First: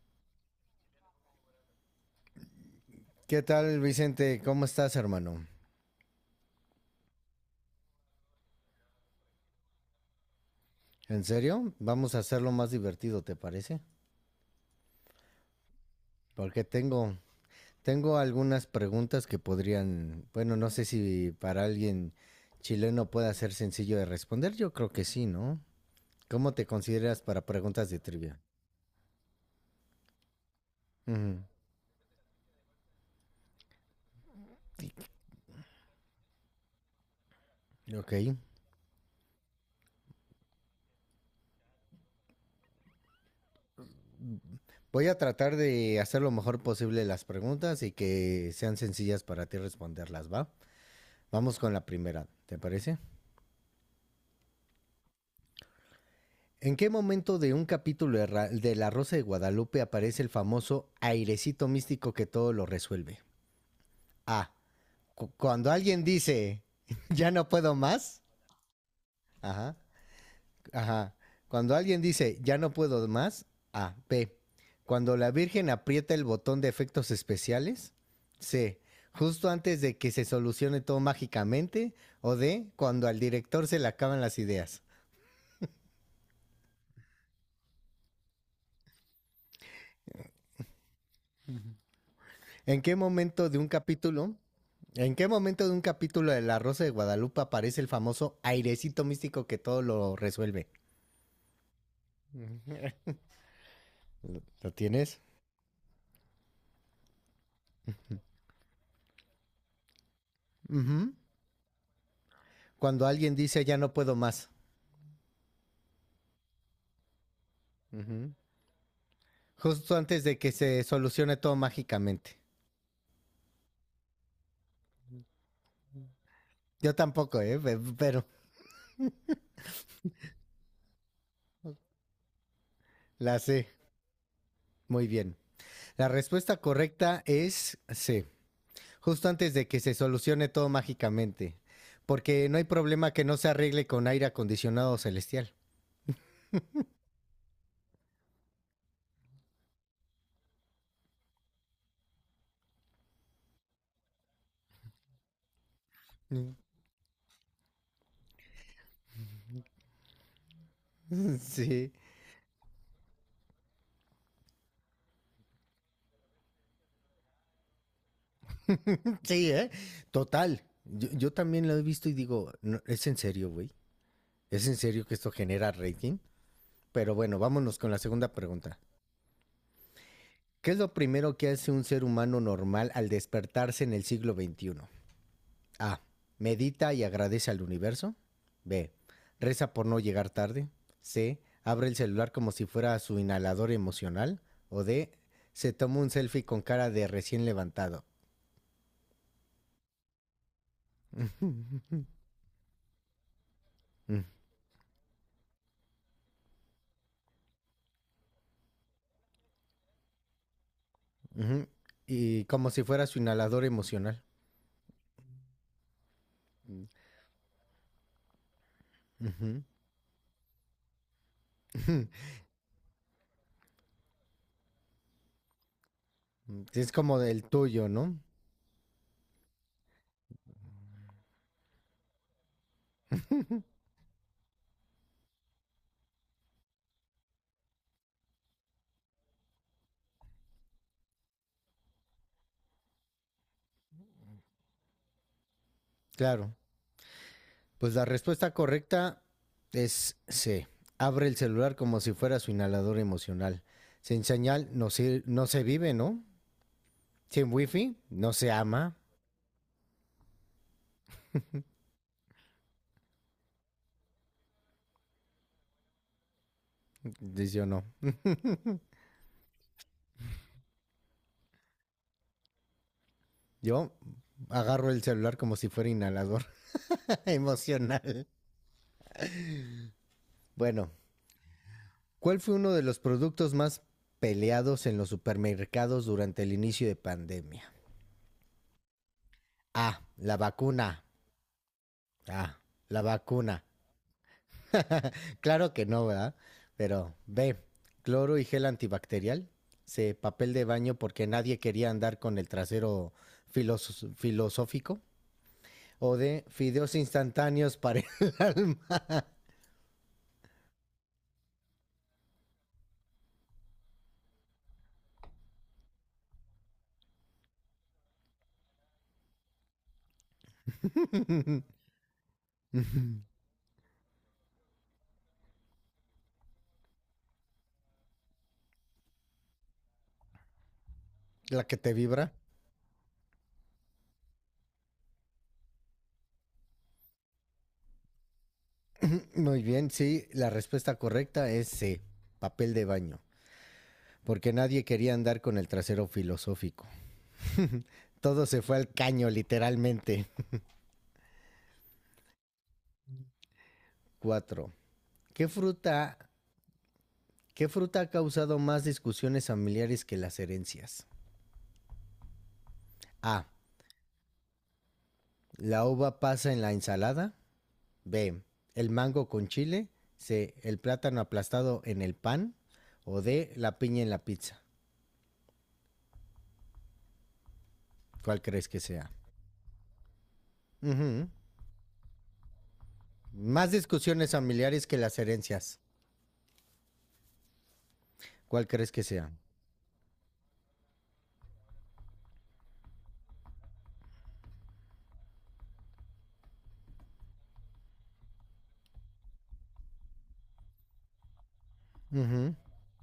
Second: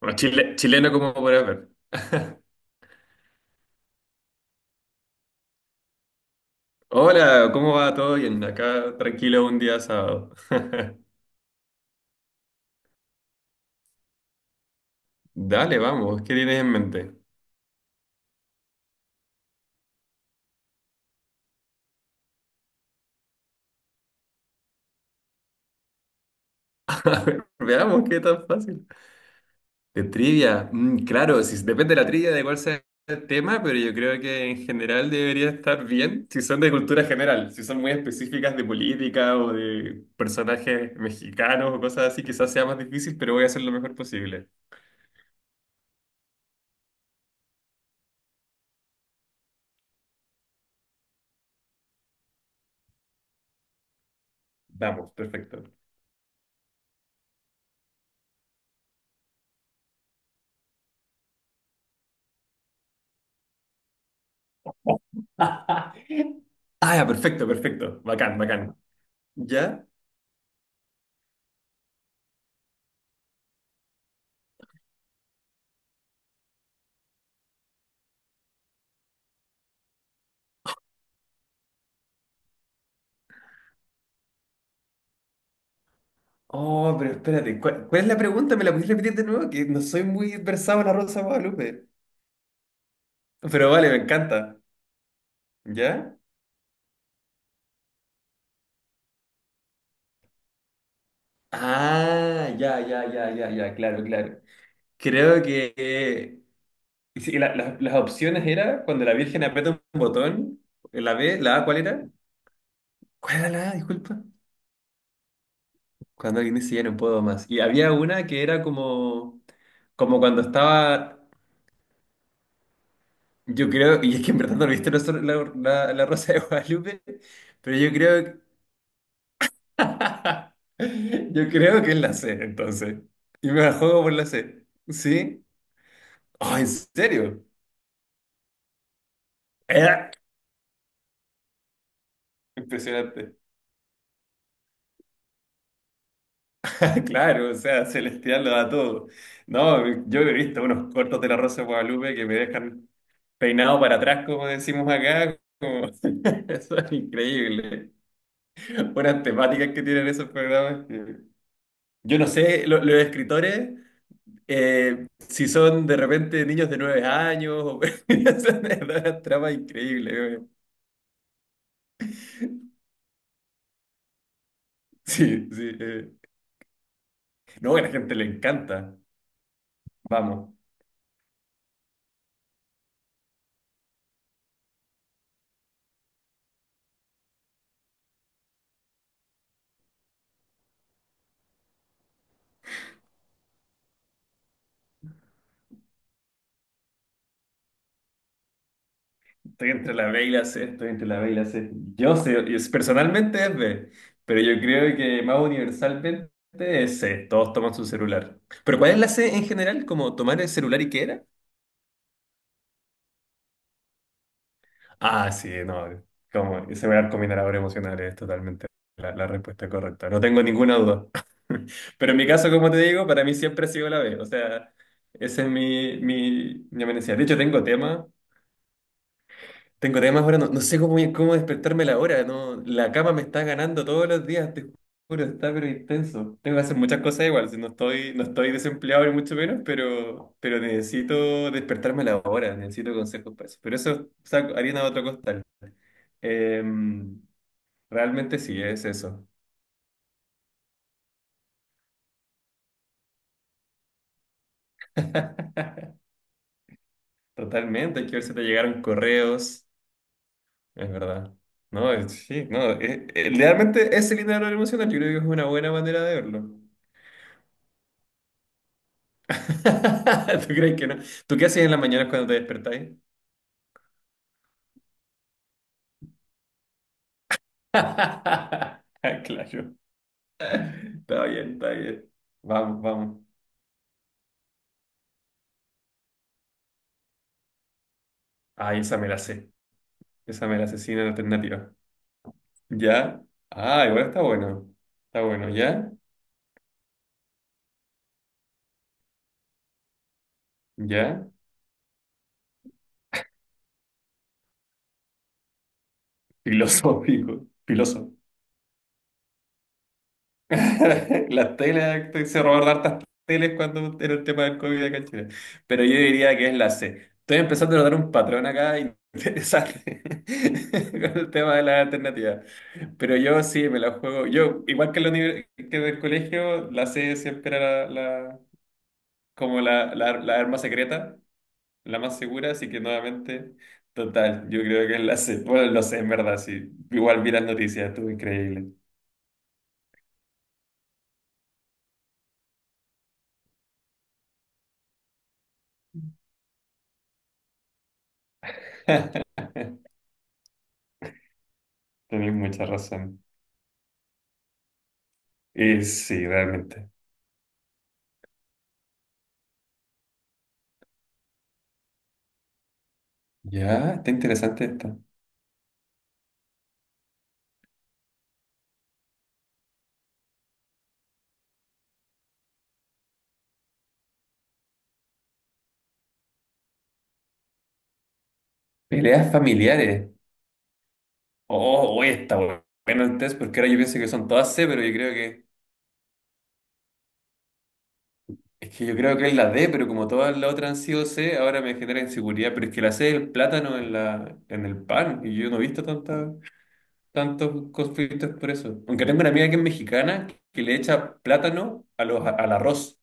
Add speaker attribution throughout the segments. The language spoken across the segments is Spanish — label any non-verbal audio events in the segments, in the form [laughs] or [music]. Speaker 1: Bueno, chileno como podrás ver. [laughs]
Speaker 2: ¿Qué tal, Vicente? ¿Cómo estás, hermano?
Speaker 1: Hola, ¿cómo va todo bien? Acá tranquilo un día sábado. [laughs]
Speaker 2: ¿En serio? Vamos a hacerlo más divertido, ¿te parece?
Speaker 1: Dale, vamos, ¿qué tienes
Speaker 2: Porque
Speaker 1: en mente?
Speaker 2: tengo, tengo algunas preguntas que podrían, bueno, no sé si para alguien chileno pueda ser sencillo de responder. Yo creo que sí, ¿no? ¿Cómo te
Speaker 1: [laughs]
Speaker 2: consideras
Speaker 1: A
Speaker 2: para
Speaker 1: ver,
Speaker 2: preguntas de
Speaker 1: veamos qué
Speaker 2: trivia?
Speaker 1: tan fácil. De trivia, claro,
Speaker 2: Ujú.
Speaker 1: si, depende de la trivia, de cuál sea el tema, pero yo creo que en general debería estar bien si son de cultura general, si son muy
Speaker 2: Ok.
Speaker 1: específicas de política o de personajes mexicanos o cosas así, quizás sea más difícil, pero voy a hacer lo mejor posible.
Speaker 2: Voy a tratar de hacer lo mejor posible las preguntas y que sean sencillas para ti responderlas, ¿va? Vamos con la primera, ¿te parece?
Speaker 1: Vamos, perfecto.
Speaker 2: ¿En qué momento de un capítulo de, de La Rosa de Guadalupe aparece el famoso airecito místico que todo lo resuelve? A. Cuando alguien dice,
Speaker 1: Ah, ya,
Speaker 2: [laughs] ya
Speaker 1: perfecto,
Speaker 2: no puedo
Speaker 1: perfecto.
Speaker 2: más.
Speaker 1: Bacán, bacán.
Speaker 2: Ajá.
Speaker 1: ¿Ya?
Speaker 2: Ajá. Cuando alguien dice, ya no puedo más. A. B. Cuando la Virgen aprieta el botón de efectos especiales. C. Justo antes de que se solucione todo mágicamente. O D. Cuando al director se le acaban las ideas.
Speaker 1: Oh, pero espérate, ¿cuál es la pregunta? ¿Me la pudiste repetir de nuevo? Que no soy muy versado en la Rosa de Guadalupe.
Speaker 2: ¿En qué momento de un
Speaker 1: Pero vale, me
Speaker 2: capítulo?
Speaker 1: encanta.
Speaker 2: ¿En qué momento de un
Speaker 1: ¿Ya?
Speaker 2: capítulo de La Rosa de Guadalupe aparece el famoso airecito místico que todo lo resuelve?
Speaker 1: Ah, ya, ya, ya, ya, ya, claro, claro.
Speaker 2: ¿Lo tienes?
Speaker 1: Creo que sí, las opciones era cuando la Virgen aprieta un botón, la
Speaker 2: Ujú.
Speaker 1: B, la A, ¿cuál era?
Speaker 2: Cuando alguien
Speaker 1: ¿Cuál era
Speaker 2: dice
Speaker 1: la A?
Speaker 2: ya no puedo
Speaker 1: Disculpa.
Speaker 2: más.
Speaker 1: Cuando alguien dice ya no puedo más. Y había una
Speaker 2: Ujú.
Speaker 1: que era como,
Speaker 2: Justo
Speaker 1: como
Speaker 2: antes de
Speaker 1: cuando
Speaker 2: que se
Speaker 1: estaba,
Speaker 2: solucione todo mágicamente.
Speaker 1: yo creo, y es que en verdad no viste la, la Rosa de
Speaker 2: Yo
Speaker 1: Guadalupe.
Speaker 2: tampoco, ¿eh?
Speaker 1: Pero yo
Speaker 2: Pero
Speaker 1: creo [laughs] Yo creo que es la C, entonces.
Speaker 2: la
Speaker 1: Y me
Speaker 2: sé.
Speaker 1: la juego por la C.
Speaker 2: Muy bien.
Speaker 1: ¿Sí?
Speaker 2: La
Speaker 1: Oh,
Speaker 2: respuesta
Speaker 1: ¿en
Speaker 2: correcta
Speaker 1: serio?
Speaker 2: es C. Justo antes de que se
Speaker 1: Eh,
Speaker 2: solucione todo mágicamente. Porque no hay problema
Speaker 1: Impresionante.
Speaker 2: que no se arregle con aire acondicionado celestial.
Speaker 1: [laughs] Claro, o sea, Celestial lo da todo. No, yo he visto unos cortos de La Rosa de Guadalupe que me dejan peinado para atrás, como decimos acá. [laughs]
Speaker 2: Mm.
Speaker 1: Eso es increíble. Buenas temáticas que tienen esos programas.
Speaker 2: [laughs] Sí,
Speaker 1: Yo no sé, los escritores. Si son de repente niños de 9 años, [laughs] es una
Speaker 2: sí,
Speaker 1: trama
Speaker 2: ¿eh?
Speaker 1: increíble. Weón.
Speaker 2: Total. Yo también lo he visto y digo, no, es en serio, güey. Es en serio que esto
Speaker 1: Sí,
Speaker 2: genera
Speaker 1: sí.
Speaker 2: rating. Pero bueno,
Speaker 1: No,
Speaker 2: vámonos
Speaker 1: a la
Speaker 2: con la
Speaker 1: gente le
Speaker 2: segunda pregunta.
Speaker 1: encanta. Vamos,
Speaker 2: ¿Qué es lo primero que hace un ser humano normal al despertarse en el siglo XXI? A. Medita y agradece al universo. B. Reza por no llegar tarde. C. Abre el celular como si fuera su inhalador emocional. O D. Se toma un selfie con cara de recién levantado.
Speaker 1: estoy entre la B y la C, estoy entre la B y la C. Yo sé, personalmente es B, pero
Speaker 2: [laughs]
Speaker 1: yo creo que más universalmente es C. Todos toman su celular. ¿Pero cuál es la C en general? ¿Como tomar el celular y qué era?
Speaker 2: Ujú. Y como si fuera su inhalador emocional.
Speaker 1: Ah, sí, no, como ese arco minerador emocional es totalmente la
Speaker 2: Ujú.
Speaker 1: respuesta correcta, no tengo ninguna duda. [laughs] Pero en
Speaker 2: [laughs]
Speaker 1: mi caso, como te digo, para mí siempre ha sido la B, o sea, esa es mi
Speaker 2: Es
Speaker 1: amenaza.
Speaker 2: como
Speaker 1: De hecho,
Speaker 2: del
Speaker 1: tengo
Speaker 2: tuyo,
Speaker 1: temas,
Speaker 2: ¿no?
Speaker 1: tengo temas ahora, no, no sé cómo despertarme la hora, no, la cama me está ganando todos los días, te juro, está pero intenso. Tengo que hacer muchas cosas igual, si no estoy desempleado ni mucho menos, pero necesito despertarme la hora, necesito consejos para eso. Pero eso, o sea, harina de otro costal.
Speaker 2: Claro.
Speaker 1: Em,
Speaker 2: Pues la
Speaker 1: realmente
Speaker 2: respuesta
Speaker 1: sí, es
Speaker 2: correcta
Speaker 1: eso.
Speaker 2: es C. Abre el celular como si fuera su inhalador emocional. Sin señal no se vive,
Speaker 1: [laughs]
Speaker 2: ¿no? Sin wifi
Speaker 1: Totalmente, hay que ver
Speaker 2: no
Speaker 1: si te
Speaker 2: se
Speaker 1: llegaron
Speaker 2: ama.
Speaker 1: correos, es verdad. No, sí, no, realmente ese el dinero emocional, yo creo que es una buena manera de verlo.
Speaker 2: Dice yo no.
Speaker 1: [laughs] ¿Tú crees que no? ¿Tú qué haces en las mañanas cuando te despertáis?
Speaker 2: Yo agarro el celular como si fuera inhalador [laughs] emocional.
Speaker 1: [laughs] Ah, claro,
Speaker 2: Bueno,
Speaker 1: está bien, está bien.
Speaker 2: ¿cuál fue uno de
Speaker 1: Vamos,
Speaker 2: los
Speaker 1: vamos.
Speaker 2: productos más peleados en los supermercados durante el inicio de pandemia?
Speaker 1: Ay, esa me la sé.
Speaker 2: Ah, la
Speaker 1: Esa me la sé
Speaker 2: vacuna.
Speaker 1: sin alternativa.
Speaker 2: Ah, la
Speaker 1: ¿Ya?
Speaker 2: vacuna.
Speaker 1: Ah, igual está bueno. Está bueno,
Speaker 2: Claro que
Speaker 1: ¿ya?
Speaker 2: no, ¿verdad? Pero B, cloro y gel antibacterial. C, papel de baño porque
Speaker 1: ¿Ya?
Speaker 2: nadie quería andar con el trasero filosófico. O D, fideos
Speaker 1: Filosófico.
Speaker 2: instantáneos para el
Speaker 1: Filosófico.
Speaker 2: [laughs] alma.
Speaker 1: [laughs] Las teles, se robaron hartas teles cuando era el tema del COVID acá en Chile. Pero yo diría que es la C. Estoy empezando a notar un patrón acá interesante [laughs] con el tema de las alternativas. Pero yo sí me la juego. Yo, igual que en, que en el colegio, la C siempre era la, como la, la arma secreta,
Speaker 2: La que te
Speaker 1: la más
Speaker 2: vibra.
Speaker 1: segura, así que nuevamente, total, yo creo que es la C. Bueno, lo sé, en verdad, sí. Igual vi las noticias, estuvo increíble.
Speaker 2: Muy bien, sí, la respuesta correcta es C, papel de baño. Porque nadie quería andar con el trasero filosófico. Todo se fue al caño, literalmente. [laughs]
Speaker 1: Tenés mucha razón.
Speaker 2: Cuatro. ¿Qué
Speaker 1: Y
Speaker 2: fruta
Speaker 1: sí, realmente.
Speaker 2: ¿Qué fruta ha causado más discusiones familiares que las herencias? A.
Speaker 1: Ya, está interesante esta.
Speaker 2: La uva pasa en la ensalada. B. El mango con chile. C. El plátano aplastado en el pan. O D. La piña en la pizza. ¿Cuál crees que sea?
Speaker 1: Peleas familiares.
Speaker 2: Ujú.
Speaker 1: Oh, oye, está bueno el test, porque
Speaker 2: Más
Speaker 1: ahora yo pienso que son
Speaker 2: discusiones
Speaker 1: todas C, pero
Speaker 2: familiares
Speaker 1: yo
Speaker 2: que
Speaker 1: creo
Speaker 2: las
Speaker 1: que.
Speaker 2: herencias. ¿Cuál
Speaker 1: Es que
Speaker 2: crees
Speaker 1: yo
Speaker 2: que
Speaker 1: creo que
Speaker 2: sea?
Speaker 1: es la D, pero como todas las otras han sido C, ahora me genera inseguridad. Pero es que la C es el plátano en la, en el pan, y yo no he visto tanta, tantos conflictos por eso. Aunque tengo una amiga que es mexicana que le echa plátano a los, al
Speaker 2: Ujú.
Speaker 1: arroz,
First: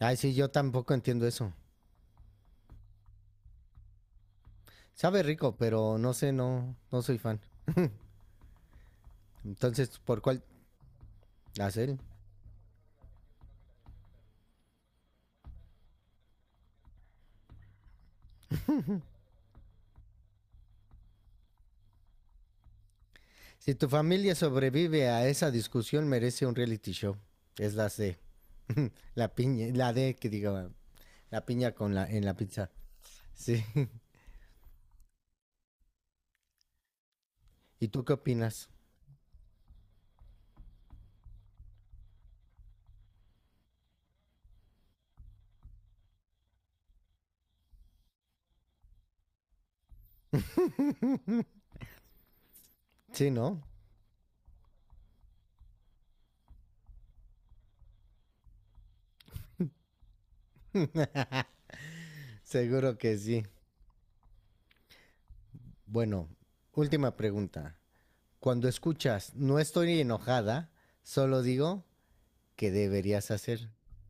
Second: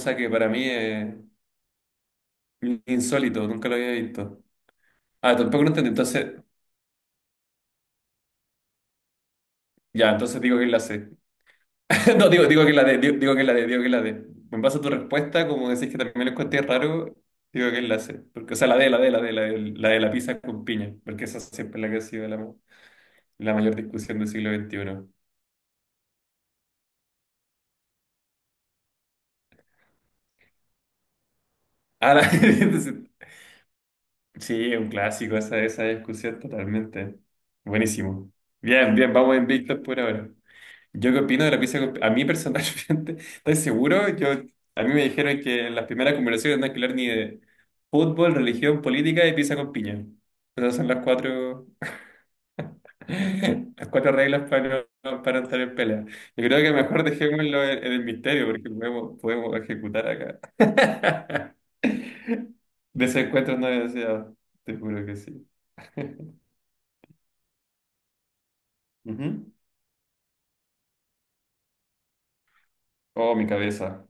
Speaker 2: Ay,
Speaker 1: que
Speaker 2: sí,
Speaker 1: para
Speaker 2: yo
Speaker 1: mí
Speaker 2: tampoco
Speaker 1: es
Speaker 2: entiendo eso.
Speaker 1: insólito, nunca lo había visto.
Speaker 2: Sabe
Speaker 1: Ah,
Speaker 2: rico,
Speaker 1: tampoco lo entendí,
Speaker 2: pero no
Speaker 1: entonces.
Speaker 2: sé, no soy fan. Entonces,
Speaker 1: Ya,
Speaker 2: ¿por
Speaker 1: entonces
Speaker 2: cuál?
Speaker 1: digo que es la C.
Speaker 2: Hacer.
Speaker 1: [laughs] No, digo que la de digo que la de digo que la de. En base a tu respuesta, como decís que también lo encontré raro, digo que es la C. Porque, o sea, la de la de la de la de la, de la pizza con piña. Porque esa siempre es la que ha sido la,
Speaker 2: Si
Speaker 1: mayor
Speaker 2: tu
Speaker 1: discusión del
Speaker 2: familia
Speaker 1: siglo XXI.
Speaker 2: sobrevive a esa discusión, merece un reality show. Es la C. [laughs] La piña, la D que digo, la piña con la
Speaker 1: Ah,
Speaker 2: en
Speaker 1: [laughs]
Speaker 2: la pizza.
Speaker 1: entonces,
Speaker 2: Sí. [laughs]
Speaker 1: sí, un clásico esa discusión totalmente.
Speaker 2: ¿Y tú qué
Speaker 1: Buenísimo.
Speaker 2: opinas?
Speaker 1: Bien, bien, vamos invictos por ahora. Yo qué opino de la pizza, a mí personalmente, [laughs] ¿estoy seguro? A mí me dijeron que en las primeras conversaciones no hay que hablar ni de fútbol, religión, política y pizza con piña. Esas son las cuatro,
Speaker 2: Sí, ¿no?
Speaker 1: [laughs] las cuatro reglas para, no- para entrar en pelea. Yo creo que mejor dejémoslo en el misterio porque podemos ejecutar acá. [laughs]
Speaker 2: Seguro que sí.
Speaker 1: Desencuentros no deseados, te juro que sí.
Speaker 2: Bueno,
Speaker 1: [laughs]
Speaker 2: última pregunta. Cuando escuchas
Speaker 1: Ujú.
Speaker 2: no estoy enojada, solo digo que deberías
Speaker 1: Oh, mi
Speaker 2: hacer.
Speaker 1: cabeza,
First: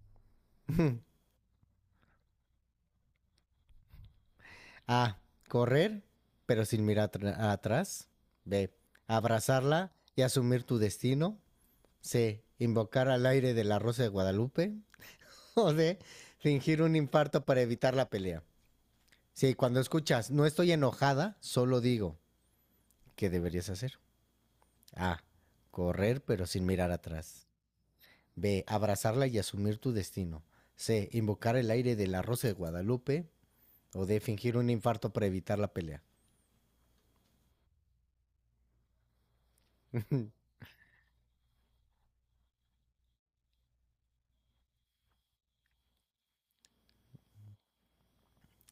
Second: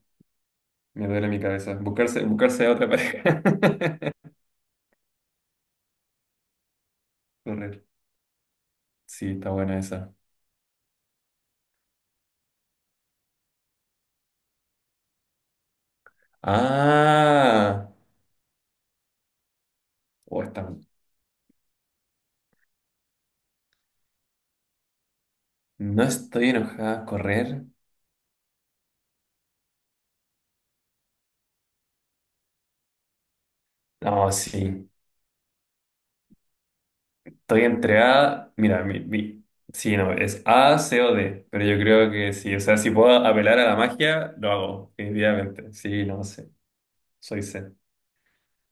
Speaker 1: me
Speaker 2: [laughs]
Speaker 1: duele mi cabeza. Buscarse a otra pareja.
Speaker 2: A. Correr, pero sin mirar
Speaker 1: [laughs] Correcto.
Speaker 2: atrás. B.
Speaker 1: Sí, está buena
Speaker 2: Abrazarla
Speaker 1: esa.
Speaker 2: y asumir tu destino. C. Invocar al aire de la Rosa de Guadalupe. [laughs] O D. Fingir un infarto para
Speaker 1: Ah,
Speaker 2: evitar la pelea. Sí, cuando escuchas,
Speaker 1: oh,
Speaker 2: no estoy enojada, solo digo, ¿qué deberías hacer? A.
Speaker 1: no
Speaker 2: Correr pero
Speaker 1: estoy
Speaker 2: sin mirar
Speaker 1: enojada a
Speaker 2: atrás.
Speaker 1: correr.
Speaker 2: B. Abrazarla y asumir tu destino. C. Invocar el aire de la Rosa de Guadalupe. O D.
Speaker 1: No,
Speaker 2: Fingir
Speaker 1: sí.
Speaker 2: un infarto para evitar la pelea.
Speaker 1: Estoy entregada. Mira, sí, no, es A, C o D. Pero yo creo que sí. O sea, si puedo apelar a la magia, lo hago, definitivamente. Sí, no sé. Soy C.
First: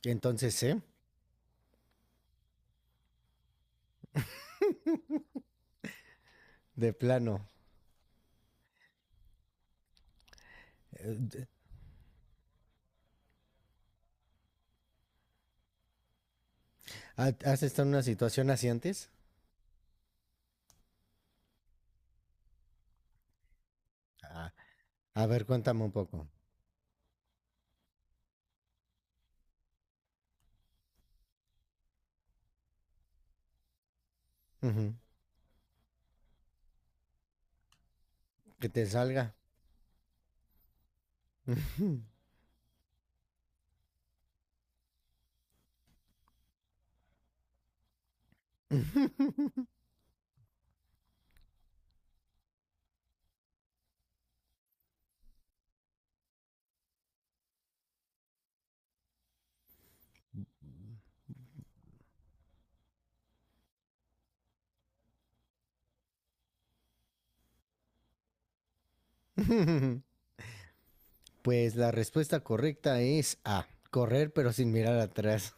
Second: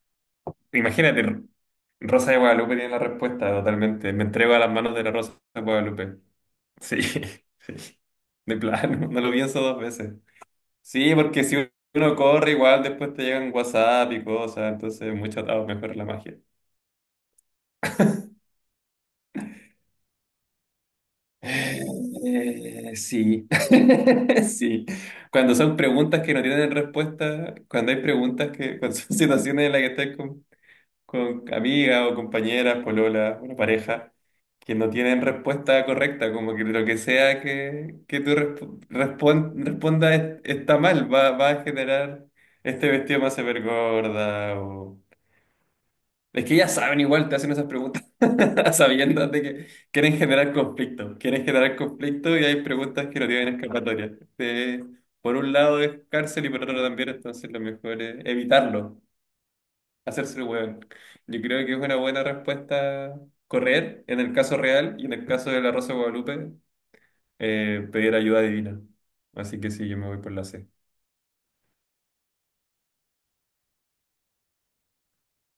Speaker 2: Entonces C.
Speaker 1: Imagínate, Rosa de Guadalupe tiene la respuesta totalmente. Me entrego a las manos de la Rosa de Guadalupe.
Speaker 2: De
Speaker 1: Sí, [laughs]
Speaker 2: plano.
Speaker 1: sí. De plano, no lo pienso dos veces. Sí, porque
Speaker 2: eh,
Speaker 1: si uno corre igual después te llegan WhatsApp y cosas, entonces mucho atado, mejor la magia.
Speaker 2: ¿Has estado en una situación así antes?
Speaker 1: Sí, [laughs]
Speaker 2: Ah.
Speaker 1: sí.
Speaker 2: A ver,
Speaker 1: Cuando son
Speaker 2: cuéntame un poco.
Speaker 1: preguntas que no tienen respuesta, cuando hay preguntas que, cuando son [laughs] situaciones en las que estás con, amigas o compañeras, polola, una pareja, que no
Speaker 2: Ujú.
Speaker 1: tienen respuesta correcta, como que lo que sea que tú
Speaker 2: Que
Speaker 1: resp-
Speaker 2: te salga.
Speaker 1: respon- respondas está mal, va a generar este vestido más se ver gorda. Es que ya saben, igual te hacen esas preguntas [laughs] sabiendo de que quieren generar conflicto y hay preguntas que no tienen escapatoria. Por un lado es cárcel y por otro también, entonces lo mejor es evitarlo, hacerse el hueón. Yo creo que es una buena respuesta correr en el caso real y en el caso de la Rosa de Guadalupe pedir ayuda divina. Así que sí, yo me
Speaker 2: [laughs]
Speaker 1: voy por la C.
Speaker 2: Pues la respuesta correcta es A, correr pero sin mirar atrás.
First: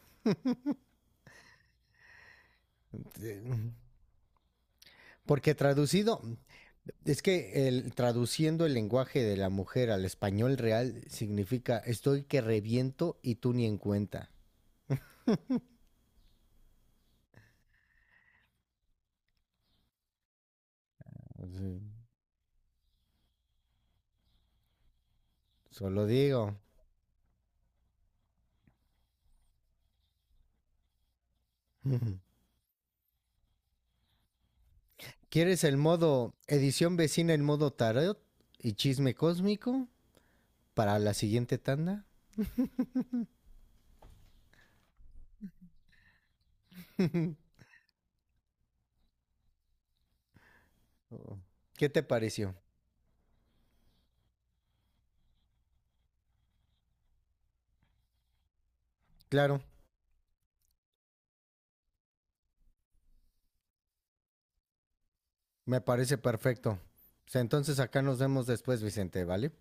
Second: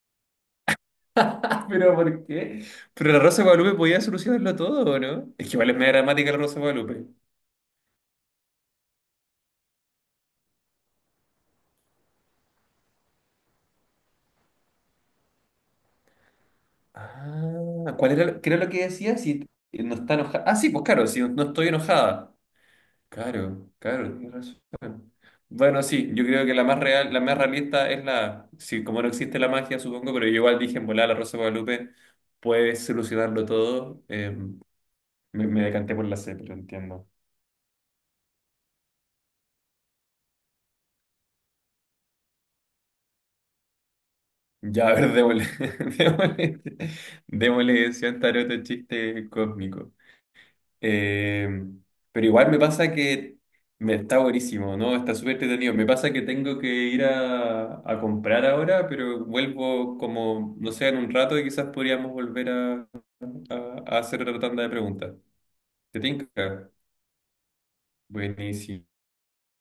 Speaker 1: [laughs] ¿Pero por qué? Pero la Rosa de Guadalupe podía solucionarlo todo, ¿o no? Es que
Speaker 2: Porque
Speaker 1: igual es media
Speaker 2: traducido,
Speaker 1: dramática la Rosa de Guadalupe.
Speaker 2: es que traduciendo el lenguaje de la mujer al español real significa estoy que reviento y tú ni en cuenta.
Speaker 1: Ah, ¿cuál era, qué era lo que decía? Si no está enojada. Ah, sí, pues claro, si no estoy
Speaker 2: Así.
Speaker 1: enojada. Claro, claro, tienes razón. Bueno,
Speaker 2: Solo
Speaker 1: sí, yo creo que
Speaker 2: digo.
Speaker 1: la más real, la más realista es la. Sí, como no existe la magia, supongo, pero yo igual dije en volar la Rosa de Guadalupe
Speaker 2: [laughs]
Speaker 1: puede solucionarlo todo. Me
Speaker 2: ¿Quieres el
Speaker 1: decanté por la
Speaker 2: modo
Speaker 1: C, pero
Speaker 2: edición
Speaker 1: entiendo.
Speaker 2: vecina en modo tarot y chisme cósmico para la siguiente tanda?
Speaker 1: Ya, a ver, démosle, [laughs] démosle, démosle ese tarot chiste cósmico.
Speaker 2: Oh.
Speaker 1: Eh,
Speaker 2: ¿Qué te
Speaker 1: pero igual
Speaker 2: pareció?
Speaker 1: me pasa que me está buenísimo, ¿no? Está súper entretenido. Me pasa que tengo que ir a comprar ahora, pero
Speaker 2: Claro.
Speaker 1: vuelvo como, no sé, en un rato y quizás podríamos volver a, a hacer otra tanda de preguntas.
Speaker 2: Me
Speaker 1: ¿Te
Speaker 2: parece
Speaker 1: tinca?
Speaker 2: perfecto. Pues entonces acá nos vemos después,
Speaker 1: Buenísimo.
Speaker 2: Vicente, ¿vale?